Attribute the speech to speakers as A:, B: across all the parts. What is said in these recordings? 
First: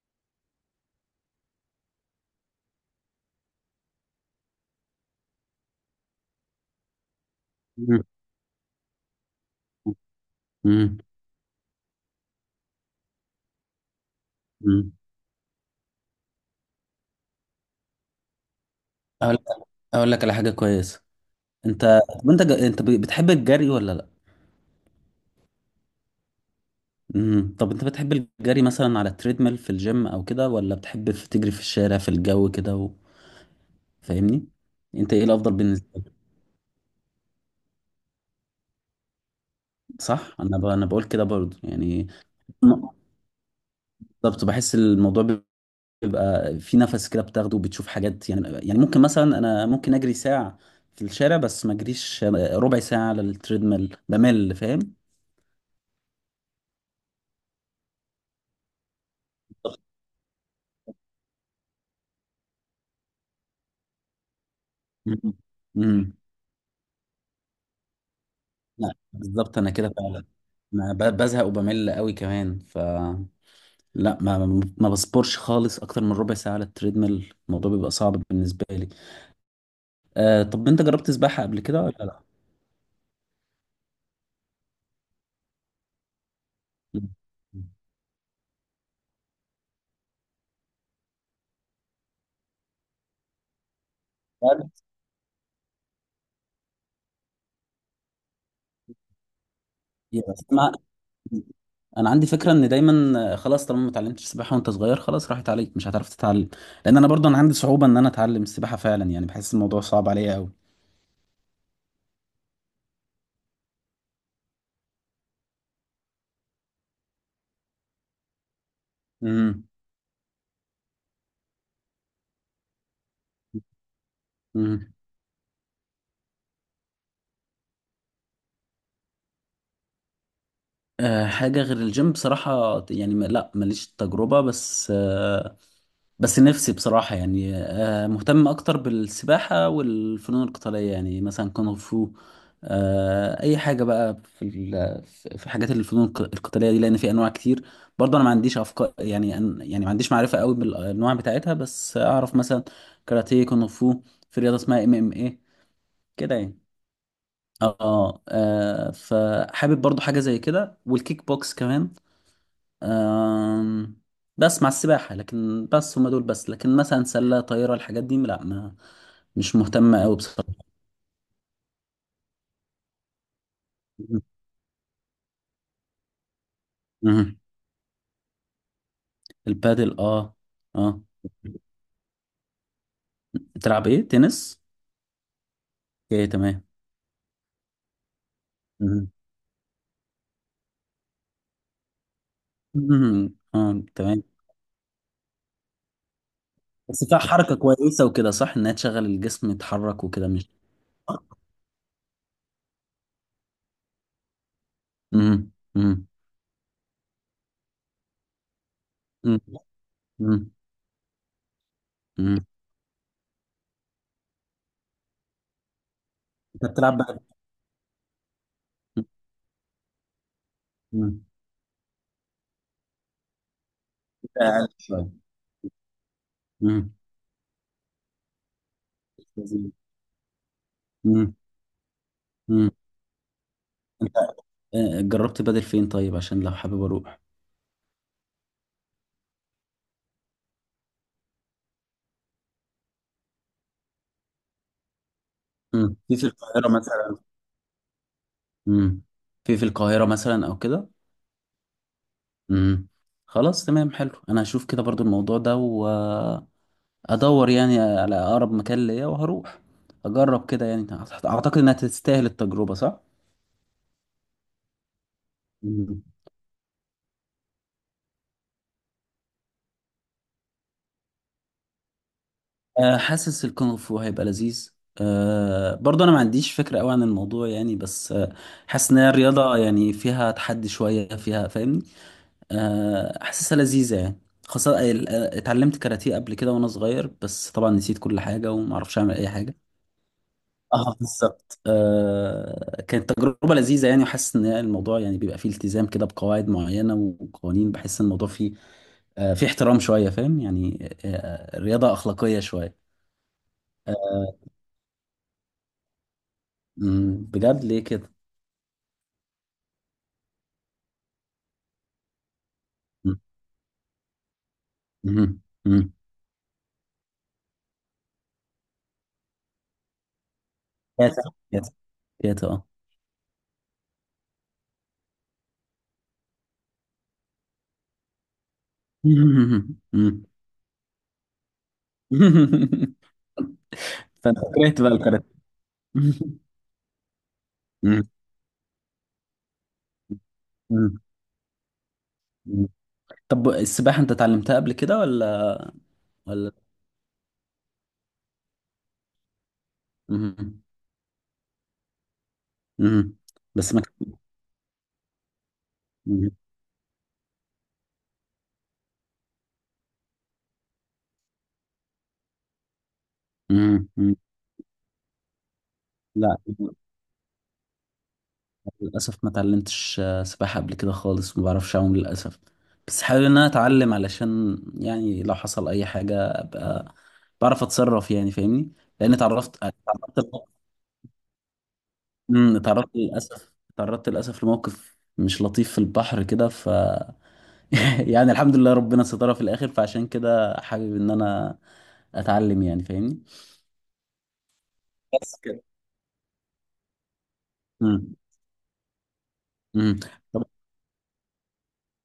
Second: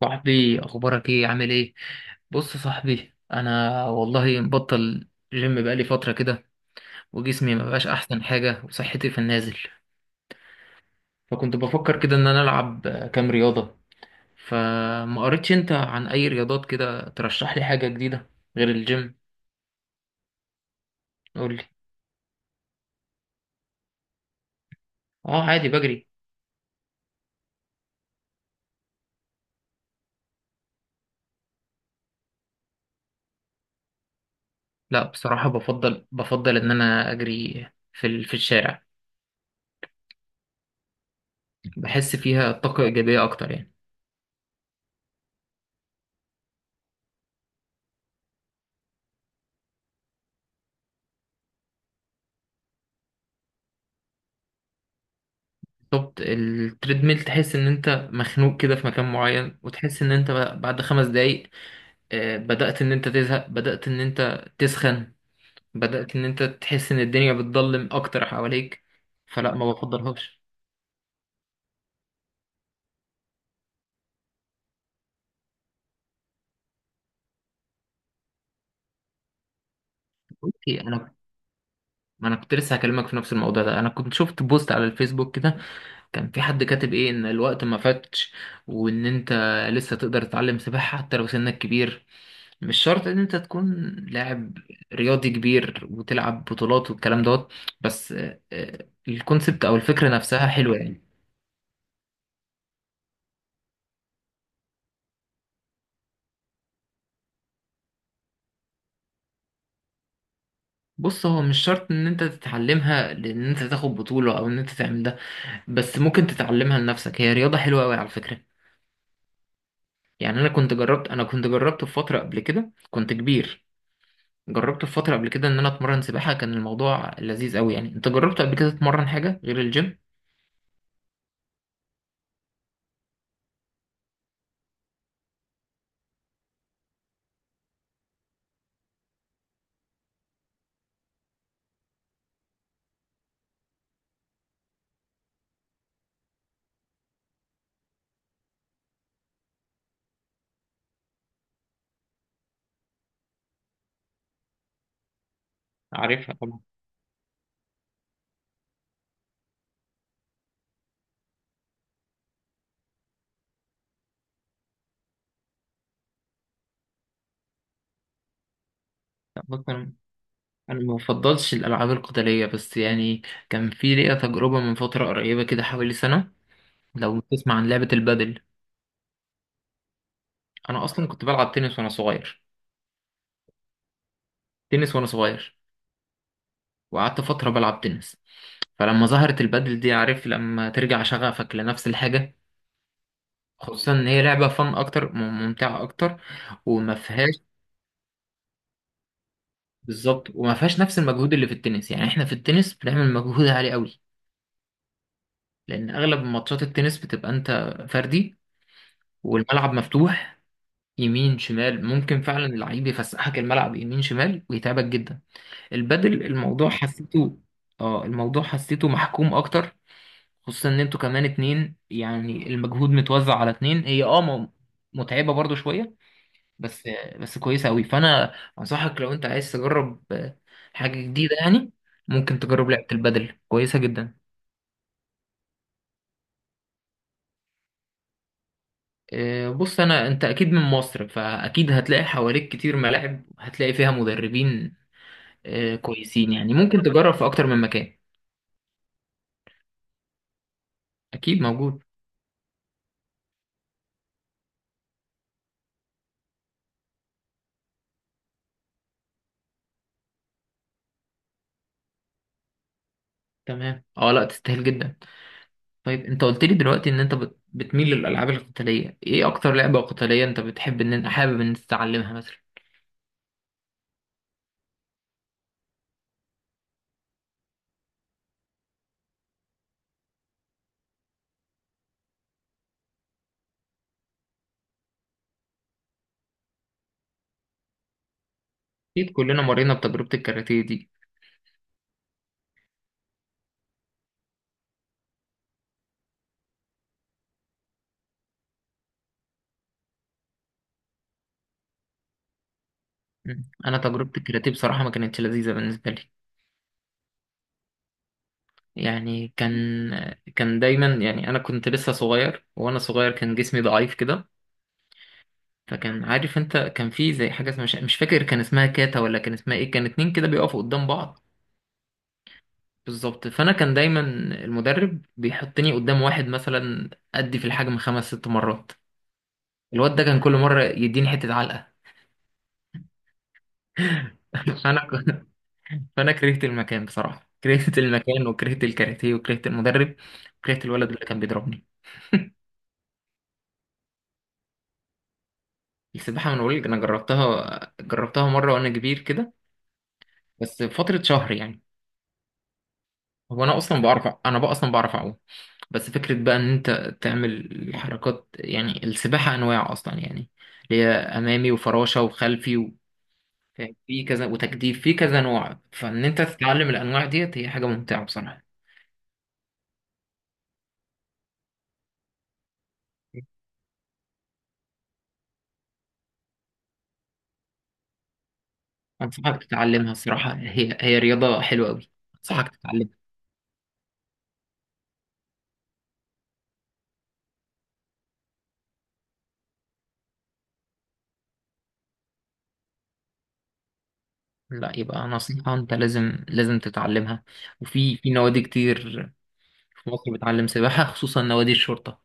A: صاحبي، اخبارك ايه؟ عامل ايه؟ بص يا صاحبي، انا والله مبطل جيم بقالي فتره كده. وجسمي ما بقاش
B: مم.
A: احسن حاجه، وصحتي في النازل.
B: مم.
A: فكنت بفكر كده ان انا العب، كام رياضه.
B: مم.
A: فما قريتش انت عن اي رياضات كده، ترشح لي حاجه جديده غير الجيم.
B: اقول لك اقول لك على حاجه كويسه.
A: قول لي.
B: انت طب انت بتحب الجري ولا لا؟
A: اه، عادي بجري.
B: مم. طب انت بتحب الجري مثلا على التريدميل في الجيم او كده، ولا بتحب تجري في الشارع في الجو كده فاهمني؟
A: لا
B: انت ايه
A: بصراحه،
B: الافضل بالنسبه
A: بفضل
B: لك؟
A: بفضل ان انا اجري في الشارع.
B: صح، انا بقول كده برضو يعني.
A: بحس فيها طاقه
B: م-
A: ايجابيه اكتر يعني.
B: بالظبط، بحس الموضوع بيبقى في نفس كده بتاخده وبتشوف حاجات، يعني ممكن مثلا انا ممكن اجري ساعه في الشارع، بس ما اجريش ربع ساعه على التريدميل، بمل، فاهم؟
A: بالظبط، التريدميل تحس ان انت مخنوق كده في مكان معين،
B: بالظبط.
A: وتحس ان انت بعد 5 دقايق بدأت ان انت تزهق، بدأت ان انت تسخن.
B: مم. مم.
A: بدأت ان انت تحس ان الدنيا بتضلم اكتر حواليك.
B: لا
A: فلا،
B: بالظبط انا
A: ما
B: كده فعلا،
A: بفضلهاش.
B: ما ب- بزهق وبمل قوي كمان ف، لا ما بصبرش خالص اكتر من ربع ساعه على التريدميل، الموضوع بيبقى صعب بالنسبه لي. طب
A: اوكي.
B: انت جربت
A: انا
B: سباحه قبل كده ولا لا؟
A: ما انا كنت لسه هكلمك في نفس الموضوع ده، انا كنت شفت بوست على الفيسبوك كده. كان في حد كاتب
B: مم.
A: ايه ان الوقت ما فاتش، وان انت لسه تقدر تتعلم سباحة حتى لو سنك كبير. مش شرط ان انت تكون
B: لا،
A: لاعب رياضي كبير وتلعب بطولات والكلام دوت. بس الكونسبت او الفكرة
B: بس
A: نفسها
B: ما-
A: حلوة يعني.
B: انا عندي فكره ان دايما، خلاص طالما ما اتعلمتش سباحه وانت صغير خلاص راحت عليك، مش هتعرف تتعلم. لان انا برضه انا عندي صعوبه ان انا اتعلم السباحه فعلا، يعني بحس الموضوع صعب عليا قوي.
A: بص، هو مش شرط ان انت تتعلمها لان انت تاخد بطولة او ان انت تعمل ده. بس ممكن تتعلمها لنفسك، هي رياضة حلوة قوي على فكرة.
B: امم
A: يعني انا كنت جربت في فترة قبل كده، كنت كبير. جربت في
B: امم
A: فترة قبل كده ان انا اتمرن سباحة. كان الموضوع لذيذ قوي يعني. انت جربت قبل كده تتمرن حاجة غير الجيم؟
B: حاجه غير الجيم بصراحه، يعني لا ماليش تجربه، بس نفسي بصراحة يعني، مهتم أكتر بالسباحة والفنون القتالية، يعني مثلا كونغ فو، أي حاجة بقى في حاجات الفنون القتالية دي، لأن في أنواع كتير. برضه أنا ما عنديش أفكار، يعني يعني ما عنديش معرفة قوي بالأنواع بتاعتها، بس أعرف مثلا كاراتيه، كونغ فو، في رياضة اسمها MMA
A: عارفها
B: كده يعني.
A: طبعا.
B: فحابب برضه حاجة زي كده، والكيك بوكس كمان. آم، بس مع السباحة، لكن بس هما دول بس، لكن مثلا سلة طايرة، الحاجات دي لا ما، مش
A: بص،
B: مهتم قوي بصراحة.
A: انا ما بفضلش الالعاب القتاليه بس يعني. كان في ليا تجربه من فتره قريبه كده، حوالي سنه. لو
B: مهم.
A: تسمع عن لعبه البادل.
B: البادل اه.
A: انا
B: اه
A: اصلا كنت بلعب تنس وانا صغير.
B: بتلعب ايه، تنس؟
A: تنس وانا صغير.
B: اوكي تمام.
A: وقعدت فتره بلعب تنس. فلما
B: مهم.
A: ظهرت البادل دي، عارف لما ترجع شغفك لنفس الحاجه.
B: مهم. اه
A: خصوصا ان هي
B: تمام.
A: لعبه فن اكتر، ممتعه اكتر، وما
B: بس فيها
A: فيهاش.
B: حركة كويسة وكده، صح؟ انها تشغل الجسم يتحرك وكده،
A: بالظبط،
B: مش؟
A: وما فيهاش نفس المجهود اللي في التنس، يعني احنا في التنس بنعمل مجهود عالي قوي.
B: مهم.
A: لان
B: مهم.
A: اغلب ماتشات التنس بتبقى انت فردي،
B: مهم.
A: والملعب مفتوح.
B: مهم.
A: يمين شمال، ممكن
B: مهم.
A: فعلا اللعيب يفسحك الملعب يمين شمال ويتعبك جدا. البدل الموضوع
B: انت بتلعب بقى؟
A: حسيته. اه، الموضوع حسيته محكوم اكتر. خصوصا ان انتوا
B: مهم.
A: كمان اتنين، يعني المجهود متوزع على اتنين.
B: أقل شوية.
A: متعبة برضو شوية. بس
B: مهم.
A: بس كويسة قوي، فانا انصحك لو انت عايز تجرب حاجة
B: مهم.
A: جديدة يعني. ممكن تجرب لعبة البدل، كويسة
B: مهم.
A: جدا.
B: جربت بدل فين طيب، عشان لو حابب اروح.
A: بص، انا انت اكيد من مصر فاكيد هتلاقي حواليك كتير ملاعب، هتلاقي فيها مدربين
B: مم. في
A: كويسين، يعني
B: القاهرة
A: ممكن تجرب
B: مثلا.
A: في اكتر من مكان.
B: مم. في القاهرة مثلا او كده.
A: اكيد موجود.
B: مم. خلاص تمام، حلو، انا هشوف كده برضو الموضوع ده وادور يعني على اقرب مكان ليا، وهروح اجرب كده يعني. اعتقد انها تستاهل التجربة، صح؟
A: تمام. اه، لا، تستاهل جدا. طيب،
B: مم.
A: انت قلت لي دلوقتي ان انت بتميل للالعاب القتاليه. ايه اكتر لعبه قتاليه انت بتحب ان انت حابب ان انت تتعلمها مثلا؟
B: حاسس الكونغ فو هيبقى لذيذ، برضه انا ما عنديش فكره قوي عن الموضوع يعني، بس حاسس ان هي رياضه، يعني فيها تحدي شويه فيها، فاهمني؟ حاسسها لذيذة يعني. خاصة اتعلمت كاراتيه قبل كده وانا صغير، بس طبعا نسيت كل حاجة ومعرفش
A: اكيد
B: اعمل اي
A: كلنا
B: حاجة.
A: مرينا بتجربه الكاراتيه دي.
B: اه بالظبط، كانت تجربة لذيذة يعني، وحاسس ان الموضوع يعني بيبقى فيه التزام كده بقواعد معينة وقوانين. بحس ان الموضوع فيه احترام شوية، فاهم يعني؟ آه، رياضة أخلاقية شوية.
A: انا تجربه
B: آه،
A: الكاراتيه بصراحه ما كانتش لذيذه بالنسبه لي.
B: بجد ليه كده؟
A: يعني كان، دايما يعني، انا كنت لسه صغير، وانا صغير
B: مم،
A: كان جسمي ضعيف كده.
B: مم، مم.
A: فكان، عارف انت، كان في زي حاجه اسمها، مش فاكر كان اسمها كاتا ولا كان اسمها ايه. كان اتنين كده بيقفوا قدام بعض.
B: كاتا، كاتا، كاتا، اه.
A: بالظبط. فانا كان دايما المدرب بيحطني قدام واحد مثلا ادي في الحجم خمس ست مرات.
B: مم، مم،
A: الواد ده كان
B: مم.
A: كل مره يديني حته علقه.
B: فانت كرهت
A: فانا
B: بقى
A: ك-
B: الكاراتيه؟
A: فانا كرهت المكان بصراحه، كرهت المكان وكرهت الكاراتيه وكرهت المدرب وكرهت الولد
B: مم.
A: اللي كان بيضربني.
B: مم. طب السباحة انت اتعلمتها قبل كده ولا
A: السباحه، من
B: ولا
A: اقول، انا جربتها مره وانا كبير كده.
B: مم.
A: بس فتره شهر يعني.
B: مم.
A: هو انا
B: بس ما
A: اصلا بعرف،
B: كان-
A: انا بقى اصلا بعرف اعوم. بس فكره
B: مم.
A: بقى ان انت تعمل حركات، يعني السباحه انواع اصلا يعني. اللي هي امامي وفراشه وخلفي. في
B: مم.
A: في
B: مم.
A: كذا وتجديف في كذا نوع. فان انت
B: لا
A: تتعلم الانواع ديت هي حاجه ممتعه بصراحه.
B: للأسف ما اتعلمتش سباحة قبل كده خالص، ما بعرفش أعوم للأسف، بس حابب إن أنا أتعلم علشان يعني لو حصل أي حاجة أبقى بعرف أتصرف يعني، فاهمني؟ لأن
A: انصحك
B: اتعرفت
A: تتعلمها،
B: اتعرضت
A: الصراحه
B: ل-
A: هي رياضه حلوه قوي. انصحك
B: مم. اتعرضت
A: تتعلمها.
B: للأسف اتعرضت للأسف لموقف مش لطيف في البحر كده، يعني الحمد لله ربنا سترها في الاخر، فعشان كده حابب ان انا اتعلم يعني، فاهمني؟
A: لا، يبقى
B: بس
A: نصيحه،
B: كده.
A: انت لازم لازم تتعلمها. وفي في
B: امم
A: نوادي كتير في
B: امم
A: مصر
B: طب،
A: بتعلم سباحه، خصوصا نوادي الشرطه.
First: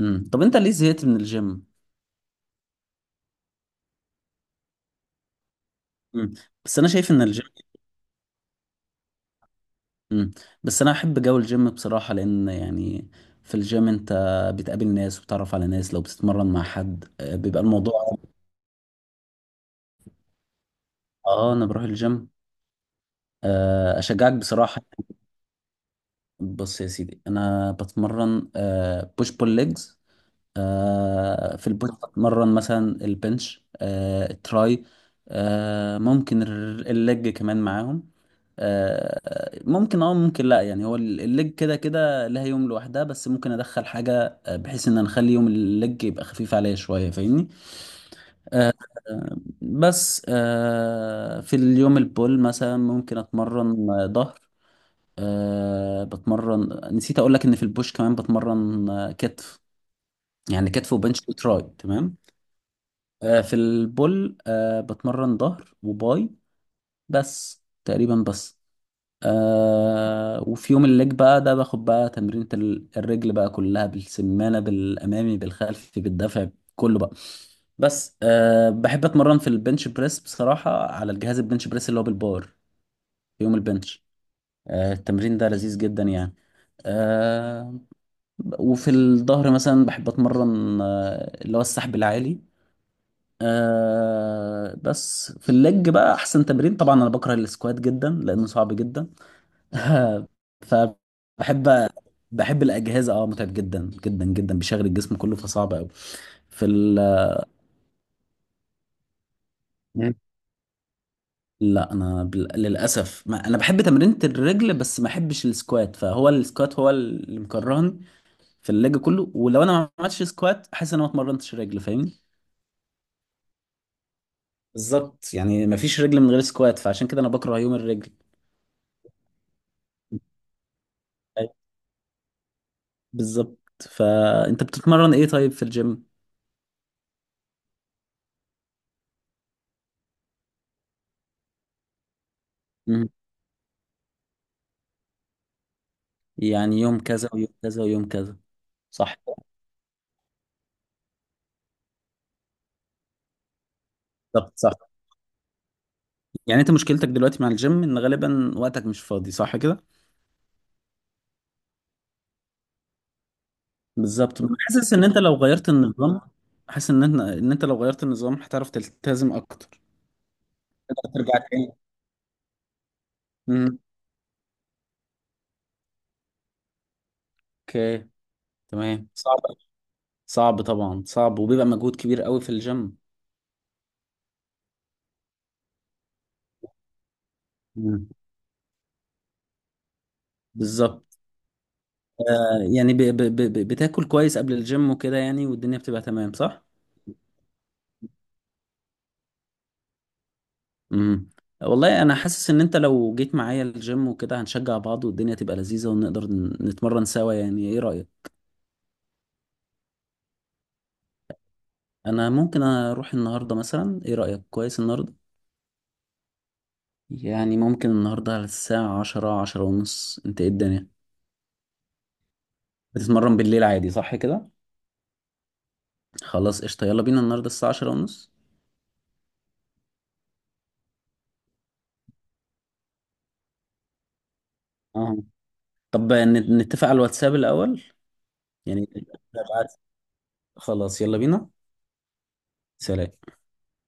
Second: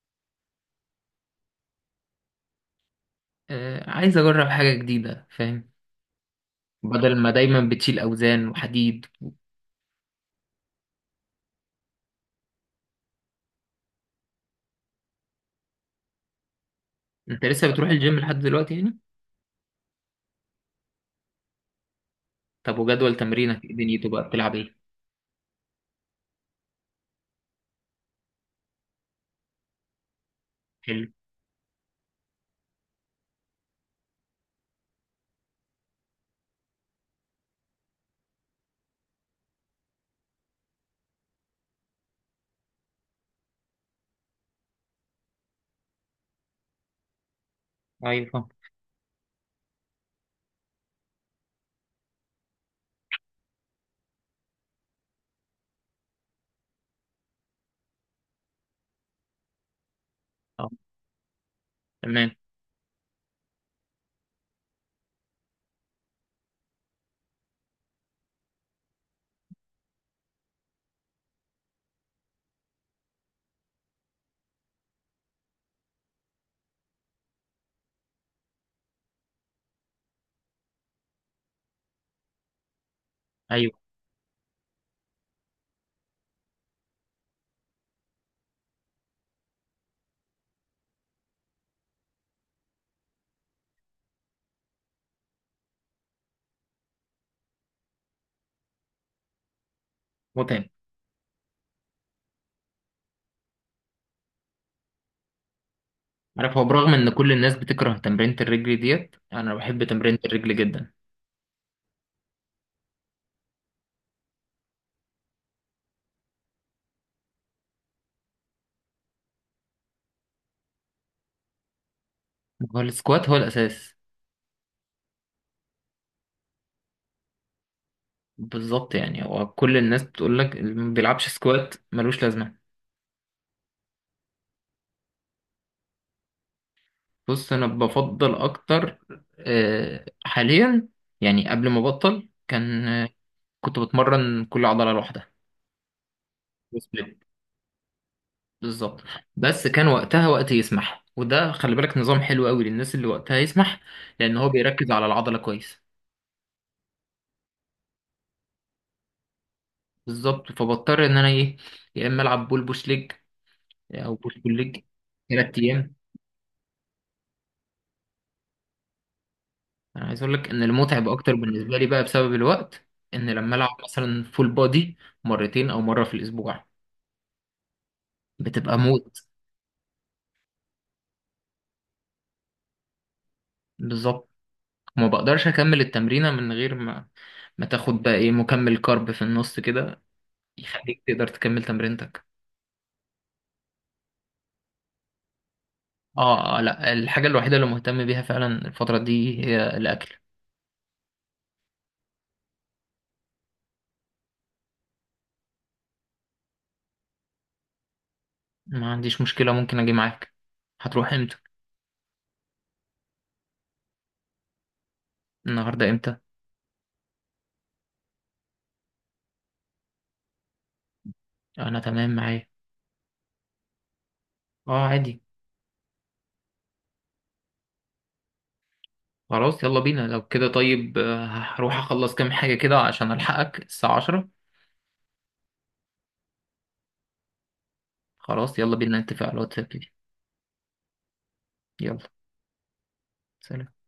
B: طب انت ليه زهقت من الجيم؟
A: عايز اجرب حاجه جديده، فاهم.
B: امم بس انا شايف
A: بدل
B: ان
A: ما
B: الجيم،
A: دايما بتشيل اوزان وحديد.
B: امم بس انا احب جو الجيم بصراحة، لان يعني في الجيم انت بتقابل ناس وبتعرف على ناس، لو بتتمرن مع حد
A: انت
B: بيبقى
A: لسه بتروح
B: الموضوع
A: الجيم لحد دلوقتي يعني؟
B: انا بروح الجيم.
A: طب وجدول تمرينك ايه دنيته بقى؟
B: اشجعك
A: بتلعب ايه؟
B: بصراحة. بص يا سيدي، انا بتمرن بوش بول ليجز.
A: حلو.
B: في البوش بتمرن مثلا البنش، التراي، ممكن الليج كمان معاهم. ممكن لا يعني، هو الليج كده كده لها يوم لوحدها، بس ممكن ادخل حاجة بحيث ان أنا اخلي يوم الليج يبقى خفيف عليا شوية، فاهمني؟
A: ايوه، فاهم.
B: آه، بس في اليوم البول مثلا ممكن اتمرن ظهر. بتمرن، نسيت اقول لك ان في البوش كمان بتمرن كتف، يعني
A: آه،
B: كتف وبنش وتراي تمام.
A: تمام.
B: في البول بتمرن ظهر وباي، بس تقريبا بس. وفي يوم الليج بقى، ده باخد بقى تمرينة الرجل بقى كلها، بالسمانة، بالأمامي، بالخلفي، بالدفع، كله بقى. بس بحب أتمرن في البنش بريس بصراحة، على الجهاز البنش بريس اللي هو بالبار، في يوم
A: ايوه.
B: البنش. التمرين ده لذيذ جدا يعني. آه وفي الظهر مثلا بحب أتمرن، اللي هو السحب العالي. بس في اللج بقى احسن تمرين، طبعا انا بكره السكوات جدا لانه صعب جدا.
A: متعب.
B: فبحب الاجهزه، متعب جدا جدا جدا، بيشغل الجسم كله، فصعب قوي.
A: عارف، هو
B: في
A: برغم
B: ال...
A: ان كل الناس بتكره تمرينة الرجل ديت، انا بحب
B: مم.
A: تمرينة الرجل جدا.
B: لا انا للاسف ما... انا بحب تمرينة الرجل، بس ما بحبش السكوات، فهو السكوات هو اللي مكرهني في اللج كله، ولو انا ما عملتش سكوات احس ان انا ما اتمرنتش رجل، فاهمني؟
A: هو السكوات هو الاساس.
B: بالظبط يعني ما فيش رجل من غير سكوات، فعشان كده انا بكره يوم الرجل.
A: بالظبط، يعني هو كل الناس بتقول لك اللي ما بيلعبش سكوات ملوش لازمة.
B: بالظبط. فانت بتتمرن ايه طيب في الجيم؟
A: بص، انا بفضل اكتر حاليا. يعني قبل ما ابطل كان،
B: مم.
A: كنت بتمرن كل عضلة لوحدها،
B: يعني يوم
A: وسبليت.
B: كذا ويوم كذا ويوم كذا.
A: بالظبط.
B: صح كده؟
A: بس كان وقتها وقت يسمح، وده خلي بالك نظام حلو قوي للناس اللي وقتها يسمح. لان هو
B: بالظبط، صح.
A: بيركز على العضلة كويس.
B: يعني انت مشكلتك دلوقتي مع الجيم ان غالبا وقتك مش فاضي، صح كده؟
A: بالظبط، فبضطر ان انا ايه، يا اما العب بول بوش ليج، او بوش
B: بالظبط. أنا
A: بول ليج
B: حاسس ان انت لو
A: ثلاث
B: غيرت
A: ايام
B: النظام، حاسس ان انت لو غيرت النظام هتعرف تلتزم اكتر.
A: انا عايز اقول لك ان المتعب
B: تقدر
A: اكتر
B: ترجع تاني.
A: بالنسبه لي بقى بسبب الوقت. ان لما العب
B: مم.
A: مثلا فول بودي مرتين او مره في الاسبوع،
B: اوكي
A: بتبقى
B: تمام.
A: موت.
B: صعب، صعب طبعا، صعب وبيبقى مجهود كبير قوي في الجيم.
A: بالظبط. وما بقدرش اكمل التمرينه من غير ما تاخد
B: مم.
A: بقى ايه، مكمل كارب في النص كده يخليك
B: بالظبط.
A: تقدر تكمل تمرينتك.
B: يعني بتاكل كويس قبل الجيم وكده يعني، والدنيا بتبقى تمام،
A: اه.
B: صح؟
A: لا، الحاجه الوحيده اللي مهتم بيها فعلا الفتره دي هي الاكل.
B: امم والله انا حاسس ان انت لو جيت معايا الجيم وكده، هنشجع بعض والدنيا تبقى لذيذة، ونقدر نتمرن سوا. يعني ايه رأيك؟
A: ما عنديش مشكله، ممكن اجي معاك. هتروح امتى؟
B: انا ممكن اروح النهاردة مثلا، ايه رأيك؟ كويس النهاردة،
A: النهارده امتى؟
B: يعني ممكن النهاردة على الساعة 10، 10:30. انت ايه الدنيا،
A: انا تمام معايا.
B: بتتمرن بالليل عادي صح كده؟
A: اه، عادي.
B: خلاص قشطة، يلا بينا النهاردة الساعة 10:30.
A: خلاص، يلا بينا لو كده. طيب هروح اخلص كام حاجة كده عشان الحقك الساعة 10.
B: اه. طب نتفق على الواتساب الأول،
A: خلاص، يلا
B: يعني
A: بينا نتفق على الواتساب
B: ابعت-
A: دي.
B: خلاص يلا بينا.
A: يلا.
B: سلام.
A: سلام.